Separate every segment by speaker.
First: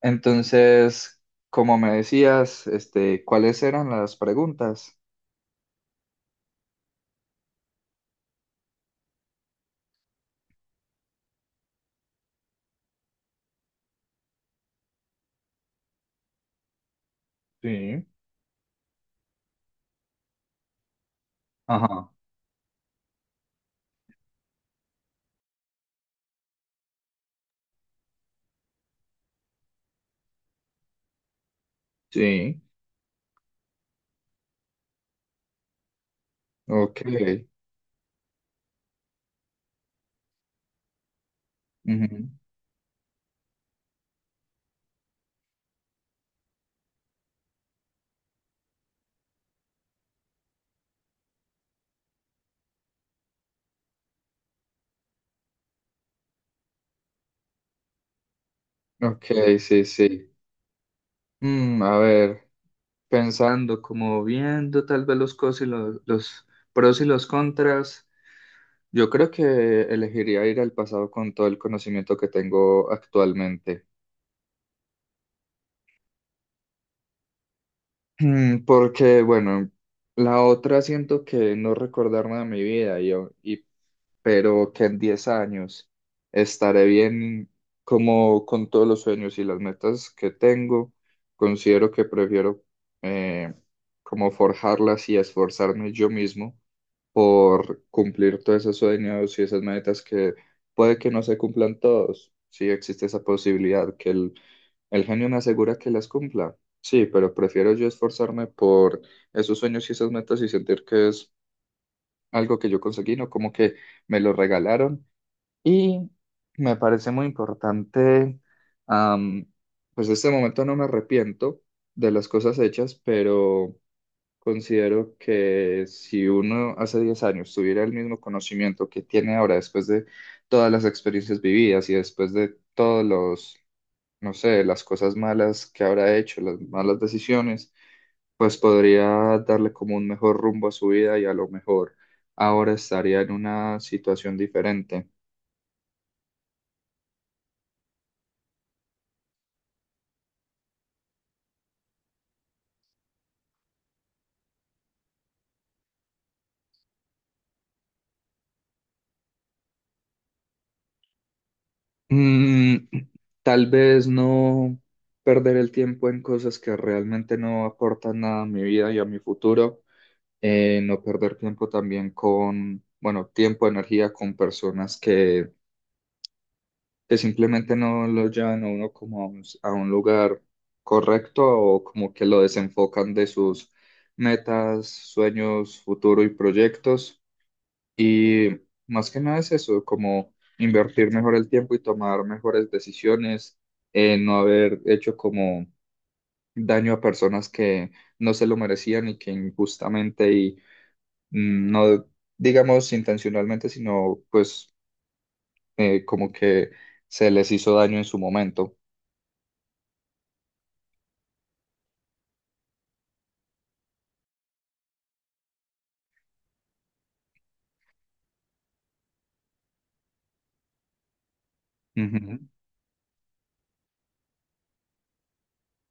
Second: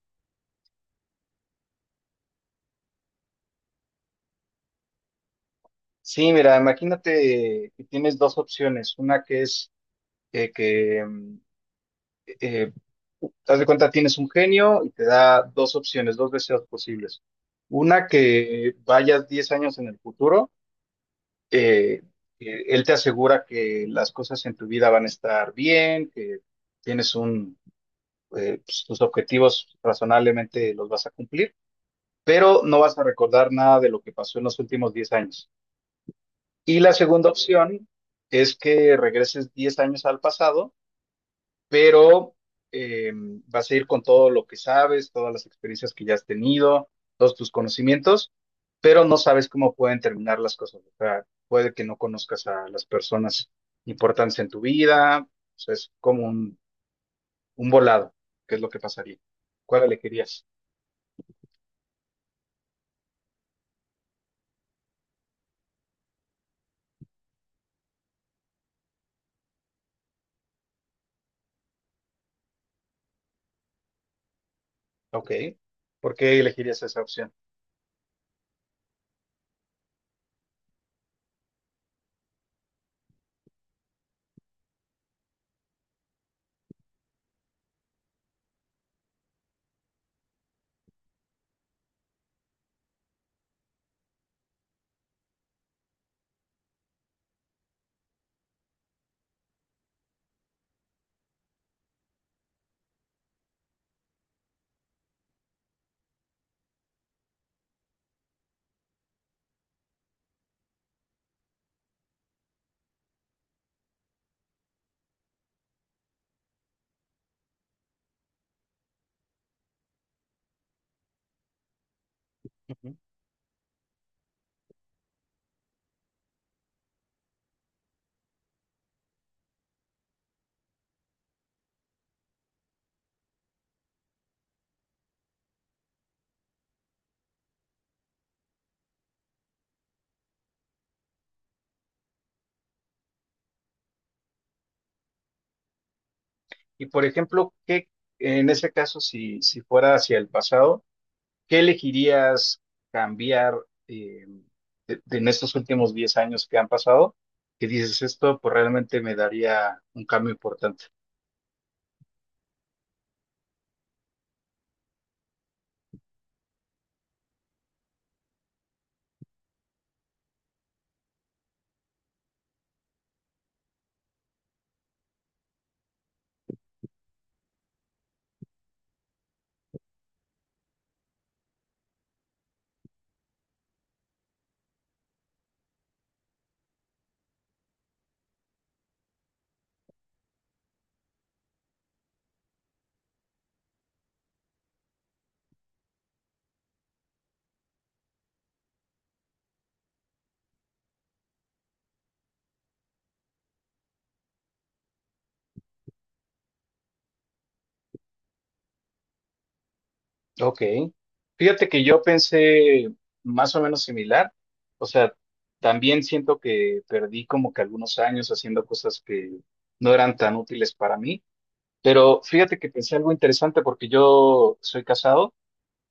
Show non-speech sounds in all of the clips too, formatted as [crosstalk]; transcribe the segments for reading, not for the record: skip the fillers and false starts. Speaker 1: Entonces, como me decías, este, ¿cuáles eran las preguntas?
Speaker 2: Sí, mira, imagínate que tienes dos opciones. Una que es eh, que, mm, eh, haz de cuenta, tienes un genio y te da dos opciones, dos deseos posibles.
Speaker 1: Sí.
Speaker 2: Una que vayas 10 años en el futuro, eh,
Speaker 1: Ajá,
Speaker 2: que él te asegura que las cosas en tu vida van a estar bien, que tienes pues, tus objetivos razonablemente los vas a cumplir,
Speaker 1: sí,
Speaker 2: pero no vas a recordar nada de lo que pasó en los últimos 10 años. Y la
Speaker 1: ok,
Speaker 2: segunda opción es que regreses 10 años al pasado,
Speaker 1: ujú,
Speaker 2: pero eh, vas a ir con todo lo que sabes, todas las experiencias que ya has tenido, todos tus conocimientos, pero no sabes cómo pueden terminar las cosas. O sea, puede que no conozcas a las personas importantes en tu vida. O sea, es como un volado, qué es lo que pasaría.
Speaker 1: ok,
Speaker 2: ¿Cuál
Speaker 1: sí, sí.
Speaker 2: elegirías?
Speaker 1: A ver, pensando, como viendo tal vez los pros y los contras, yo creo que elegiría ir al pasado con todo el conocimiento que tengo actualmente.
Speaker 2: Ok. ¿Por qué elegirías esa opción?
Speaker 1: Porque, bueno, la otra siento que no recordarme de mi vida y pero que en 10 años estaré bien, como con todos los sueños y las metas que tengo. Considero que prefiero, eh, como, forjarlas y esforzarme yo mismo por cumplir todos esos sueños y esas metas, que puede que no se cumplan todos. Sí, existe esa posibilidad que el genio me asegura que las cumpla. Sí, pero prefiero yo esforzarme por esos sueños y esas metas y sentir que es algo que yo conseguí, no como que me lo regalaron, y me parece muy importante, am, pues en este momento no me arrepiento de las cosas hechas,
Speaker 2: Ujú.
Speaker 1: pero considero que si uno hace 10 años tuviera el mismo conocimiento que tiene ahora, después de todas las experiencias vividas y después de todos los, no sé, las cosas malas que habrá hecho, las malas decisiones, pues podría darle como un mejor rumbo a su vida y a lo mejor ahora estaría en una situación diferente.
Speaker 2: Y por ejemplo, ¿qué en ese caso, si fuera hacia el pasado? ¿Qué elegirías cambiar eh, en estos últimos 10 años que han pasado? Que dices, esto pues realmente me daría un cambio importante.
Speaker 1: Mm, Tal vez no perder el tiempo en cosas que realmente no aportan nada a mi vida y a mi futuro. No perder tiempo también con, bueno, tiempo, energía con personas que simplemente no lo llevan a uno como a un lugar correcto, o como que lo desenfocan de sus metas, sueños, futuro y proyectos. Y más que nada es eso, como invertir mejor el tiempo y tomar mejores decisiones, no haber hecho como daño a personas que no se lo merecían y que injustamente y, no digamos intencionalmente, sino pues, como que se les hizo daño en su momento.
Speaker 2: Ok. Fíjate que yo pensé más o menos similar. O sea, también siento que perdí como que algunos años haciendo cosas que no eran tan útiles para mí. Pero
Speaker 1: Ujú.
Speaker 2: fíjate que pensé algo interesante porque yo soy casado.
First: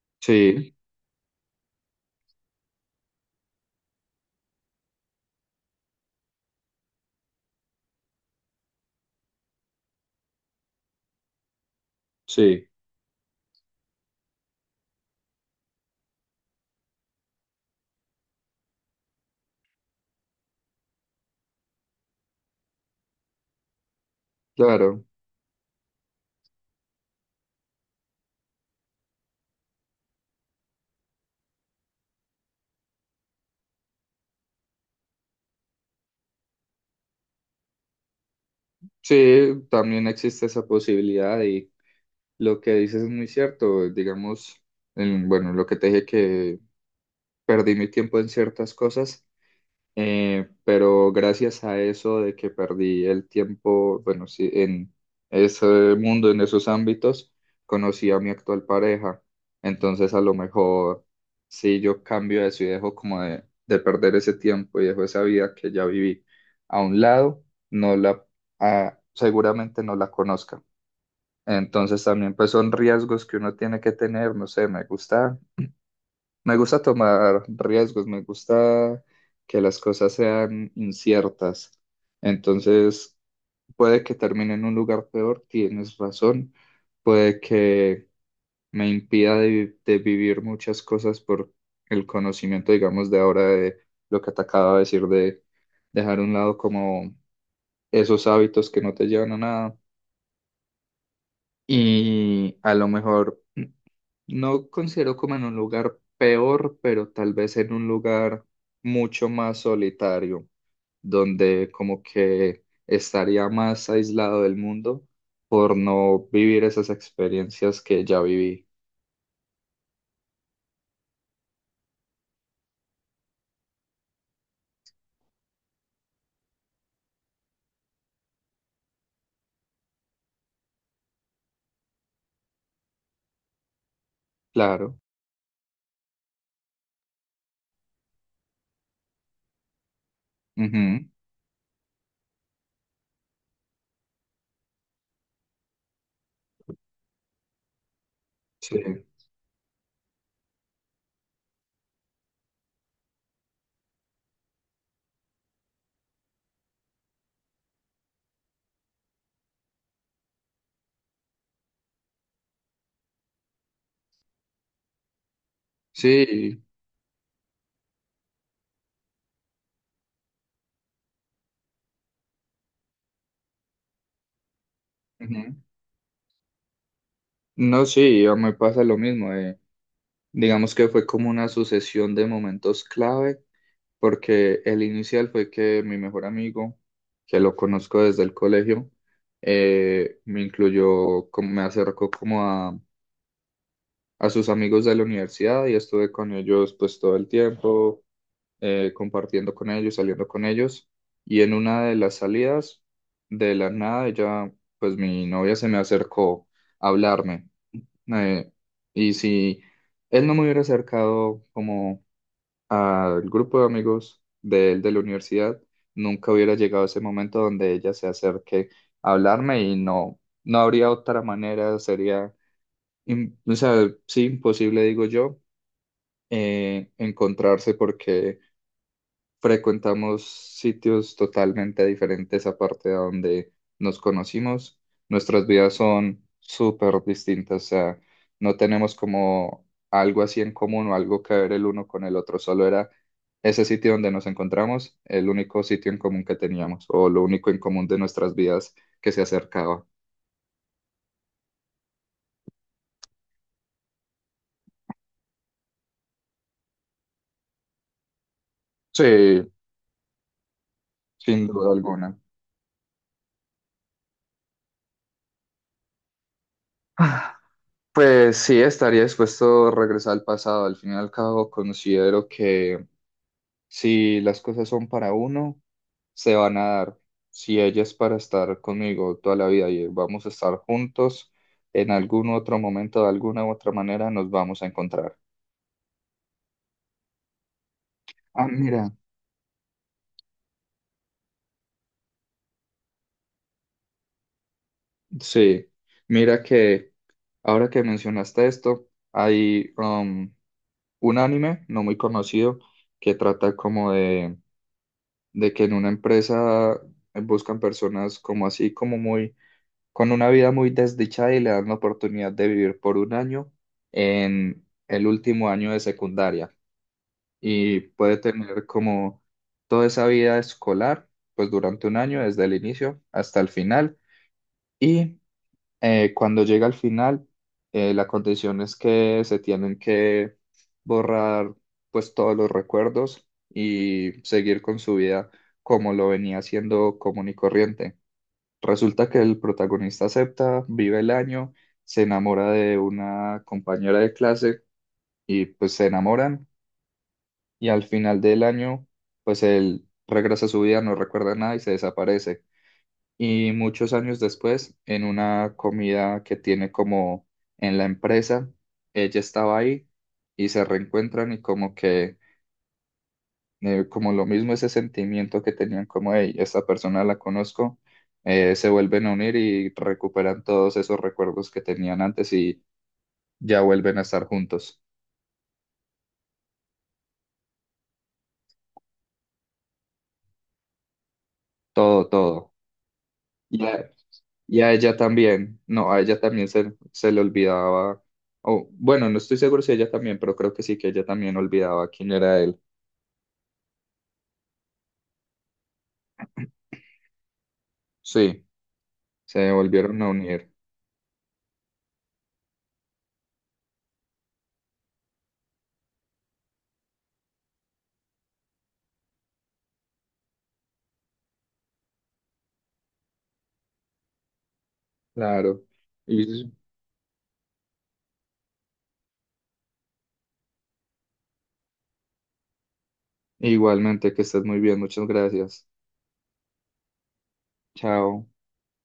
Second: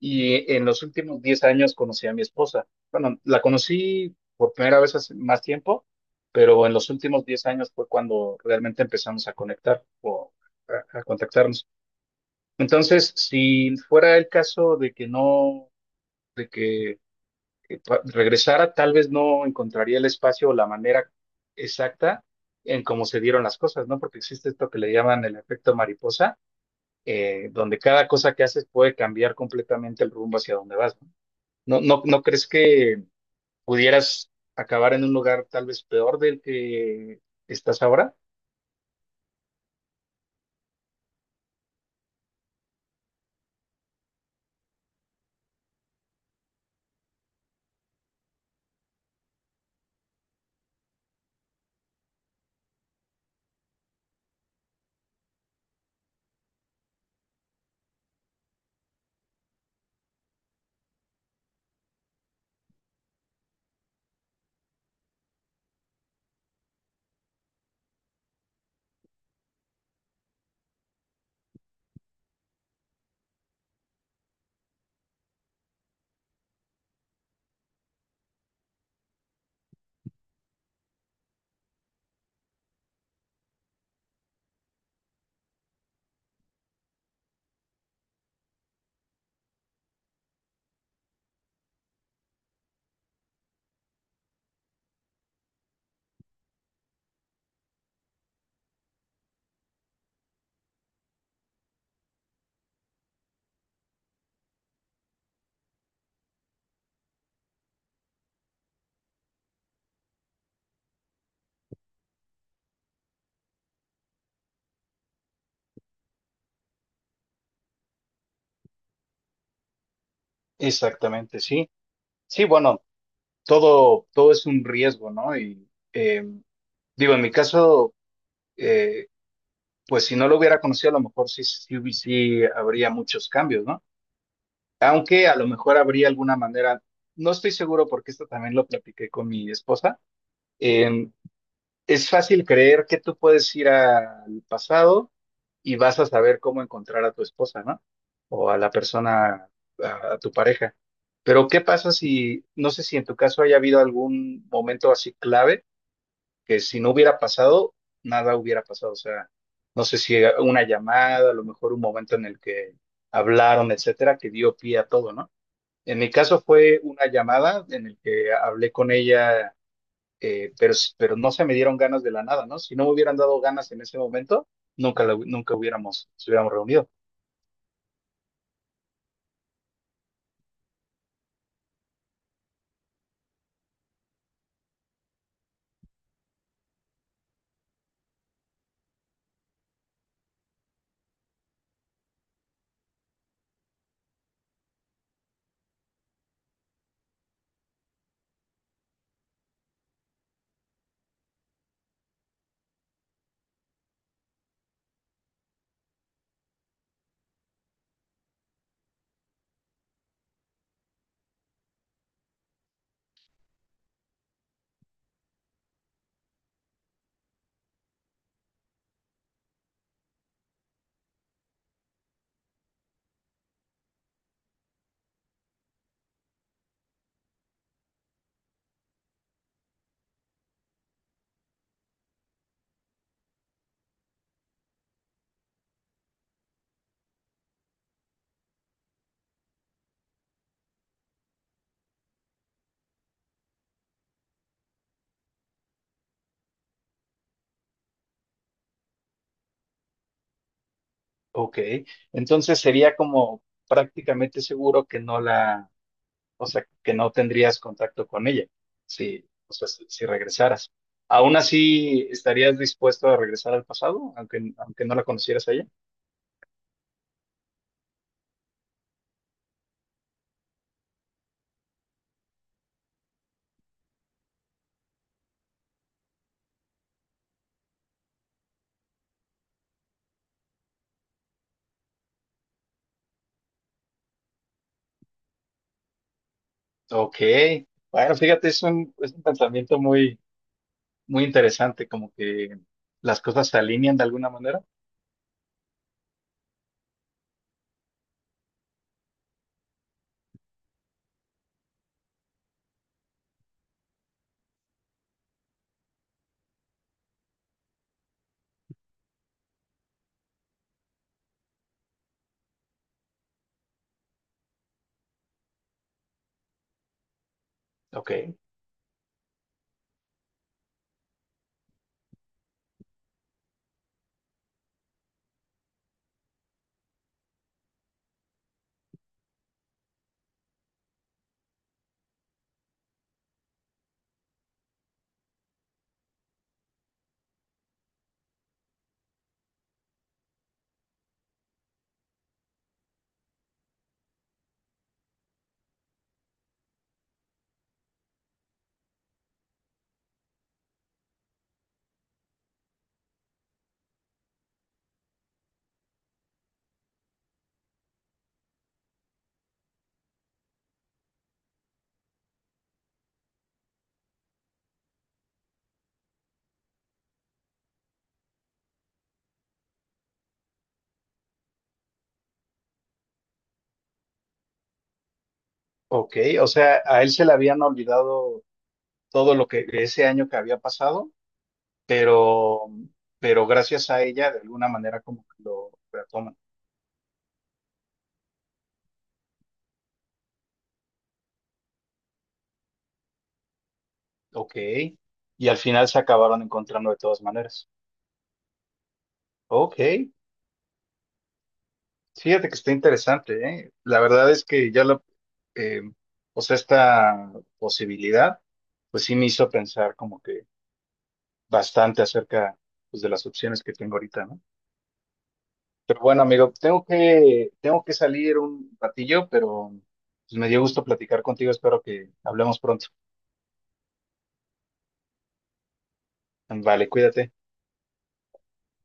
Speaker 2: Y en
Speaker 1: Sí,
Speaker 2: los últimos 10 años conocí a mi esposa. Bueno, la conocí por primera vez hace más tiempo, pero en los últimos 10 años fue cuando realmente empezamos a conectar o a contactarnos.
Speaker 1: sí,
Speaker 2: Entonces, si fuera el caso de que no, de que regresara, tal vez no encontraría el espacio o la manera exacta en cómo se dieron las cosas, ¿no? Porque existe esto que le
Speaker 1: claro.
Speaker 2: llaman el efecto mariposa, donde cada cosa que haces puede cambiar completamente el rumbo hacia donde vas, ¿no? ¿No, no, no crees que pudieras acabar en un lugar tal vez peor del que estás ahora?
Speaker 1: Sí, también existe esa posibilidad y lo que dices es muy cierto. Digamos bueno, lo que te dije, que perdí mi tiempo en ciertas cosas, pero gracias a eso, de que perdí el tiempo, bueno, sí, en ese mundo, en esos ámbitos, conocí a mi actual pareja. Entonces, a lo mejor, si yo cambio eso y dejo como de perder ese tiempo y dejo esa vida que ya viví a un lado, no la, seguramente no la conozca. Entonces, también pues son riesgos que uno tiene que tener, no sé, me gusta tomar riesgos, me gusta que las cosas sean inciertas. Entonces, puede que termine en un lugar peor, tienes razón. Puede que me impida de vivir muchas cosas por el conocimiento, digamos, de ahora, de lo que te acabo de decir, de dejar a un lado como esos hábitos que no te llevan a nada. Y a lo mejor [clears throat] no considero como en un lugar peor, pero tal vez en un lugar mucho más solitario, donde como que estaría más aislado del mundo por no vivir esas experiencias que ya viví.
Speaker 2: Exactamente, sí. Sí, bueno, todo es un riesgo, ¿no? Y eh, digo, en mi caso, eh, pues si no lo hubiera conocido, a lo mejor sí, sí, sí habría muchos cambios, ¿no?
Speaker 1: Claro.
Speaker 2: Aunque a lo mejor habría alguna manera, no estoy seguro porque esto también lo platiqué con mi esposa.
Speaker 1: Ujú.
Speaker 2: em, Es fácil creer que tú puedes ir al pasado y vas a saber cómo encontrar a tu esposa, ¿no? O a la
Speaker 1: Sí,
Speaker 2: persona, a tu pareja. Pero ¿qué pasa si, no sé si en tu caso haya habido algún momento así clave que si no hubiera pasado, nada hubiera pasado? O sea, no sé si una llamada, a lo mejor un momento en el que hablaron, etcétera, que dio pie a todo, ¿no? En mi caso
Speaker 1: sí.
Speaker 2: fue una llamada en el que hablé con ella, pero no se me dieron ganas de la nada, ¿no? Si no me hubieran dado ganas en ese momento, nunca, la hu-
Speaker 1: Ujú.
Speaker 2: nunca hubiéramos reunido.
Speaker 1: No, sí, a mí me pasa lo mismo. Digamos que fue como una sucesión de momentos clave, porque el inicial fue que mi mejor amigo, que lo conozco desde el colegio, me incluyó, como, me acercó como a sus amigos de la universidad, y estuve con ellos pues todo el tiempo, compartiendo con ellos, saliendo con ellos. Y en una de las salidas, de la nada, pues mi novia se me acercó a hablarme. eh, y si él no me hubiera acercado como al grupo de amigos de él de la universidad, nunca hubiera llegado ese momento donde ella se acerque a hablarme, y no, no habría otra manera. Sería, o sea, sí, imposible, digo yo, encontrarse, porque frecuentamos sitios totalmente diferentes aparte de donde nos conocimos. Nuestras vidas son súper distintas, o sea, no tenemos como algo así en común o algo que ver el uno con el otro. Solo era ese sitio donde nos encontramos, el único sitio en común que teníamos, o lo único en común de nuestras vidas que se acercaba.
Speaker 2: Ok, entonces sería como prácticamente seguro que no la, o sea, que no tendrías contacto con ella,
Speaker 1: Sí,
Speaker 2: si regresaras. ¿Aún
Speaker 1: sin duda
Speaker 2: así
Speaker 1: alguna.
Speaker 2: estarías dispuesto a regresar al pasado, aunque no la conocieras a ella?
Speaker 1: [sighs] Pues sí, estaría dispuesto a regresar al pasado. Al fin y al cabo, considero que si las cosas son para uno, se van a dar. Si ella es para estar conmigo toda la vida y vamos a estar juntos, en algún otro momento, de alguna u otra manera, nos vamos a encontrar.
Speaker 2: Ok, bueno,
Speaker 1: Ah,
Speaker 2: fíjate,
Speaker 1: mira,
Speaker 2: es un pensamiento muy, muy interesante, como que las cosas se alinean de alguna manera.
Speaker 1: sí, mira que ahora que mencionaste esto, hay, un anime no muy conocido, que trata como de que en una empresa buscan personas como así, como muy, con una vida muy desdichada, y le dan la oportunidad de vivir por un año, en el último año de secundaria, y
Speaker 2: Ok.
Speaker 1: puede tener como toda esa vida escolar, pues durante un año, desde el inicio hasta el final. Y, cuando llega al final, la condición es que se tienen que borrar pues todos los recuerdos y seguir con su vida como lo venía haciendo común y corriente. Resulta que el protagonista acepta, vive el año, se enamora de una compañera de clase, y pues se enamoran, y al final del año pues él regresa a su vida, no recuerda nada y se desaparece. Y muchos años después, en una comida que tiene como en la empresa, ella estaba ahí, y se reencuentran, y como que, como lo mismo, ese sentimiento que tenían como, hey, esta persona la conozco, se vuelven a unir y recuperan todos esos recuerdos que tenían antes, y ya vuelven a estar juntos.
Speaker 2: Ok, o sea, a él se le habían olvidado todo lo que ese año que había pasado,
Speaker 1: Todo, todo.
Speaker 2: pero, pero
Speaker 1: Y
Speaker 2: gracias
Speaker 1: a,
Speaker 2: a ella de
Speaker 1: y
Speaker 2: alguna
Speaker 1: a ella
Speaker 2: manera como que
Speaker 1: también,
Speaker 2: lo
Speaker 1: no, a ella
Speaker 2: retoman.
Speaker 1: también se le olvidaba, o bueno, no estoy seguro si ella también, pero creo que sí, que ella también olvidaba quién era él.
Speaker 2: Ok, y al final se acabaron encontrando de todas maneras.
Speaker 1: Sí, se
Speaker 2: Ok,
Speaker 1: volvieron a unir.
Speaker 2: fíjate que está interesante, ¿eh? La verdad es que eh, o sea, esta posibilidad, pues sí me hizo pensar como que bastante acerca pues, de las opciones que tengo ahorita, ¿no?
Speaker 1: Claro.
Speaker 2: Pero bueno,
Speaker 1: Y
Speaker 2: amigo, tengo que salir un ratillo, pero pues, me dio gusto platicar contigo. Espero que hablemos pronto.
Speaker 1: igualmente, que estés muy bien, muchas gracias.
Speaker 2: Vale, cuídate.
Speaker 1: Chao.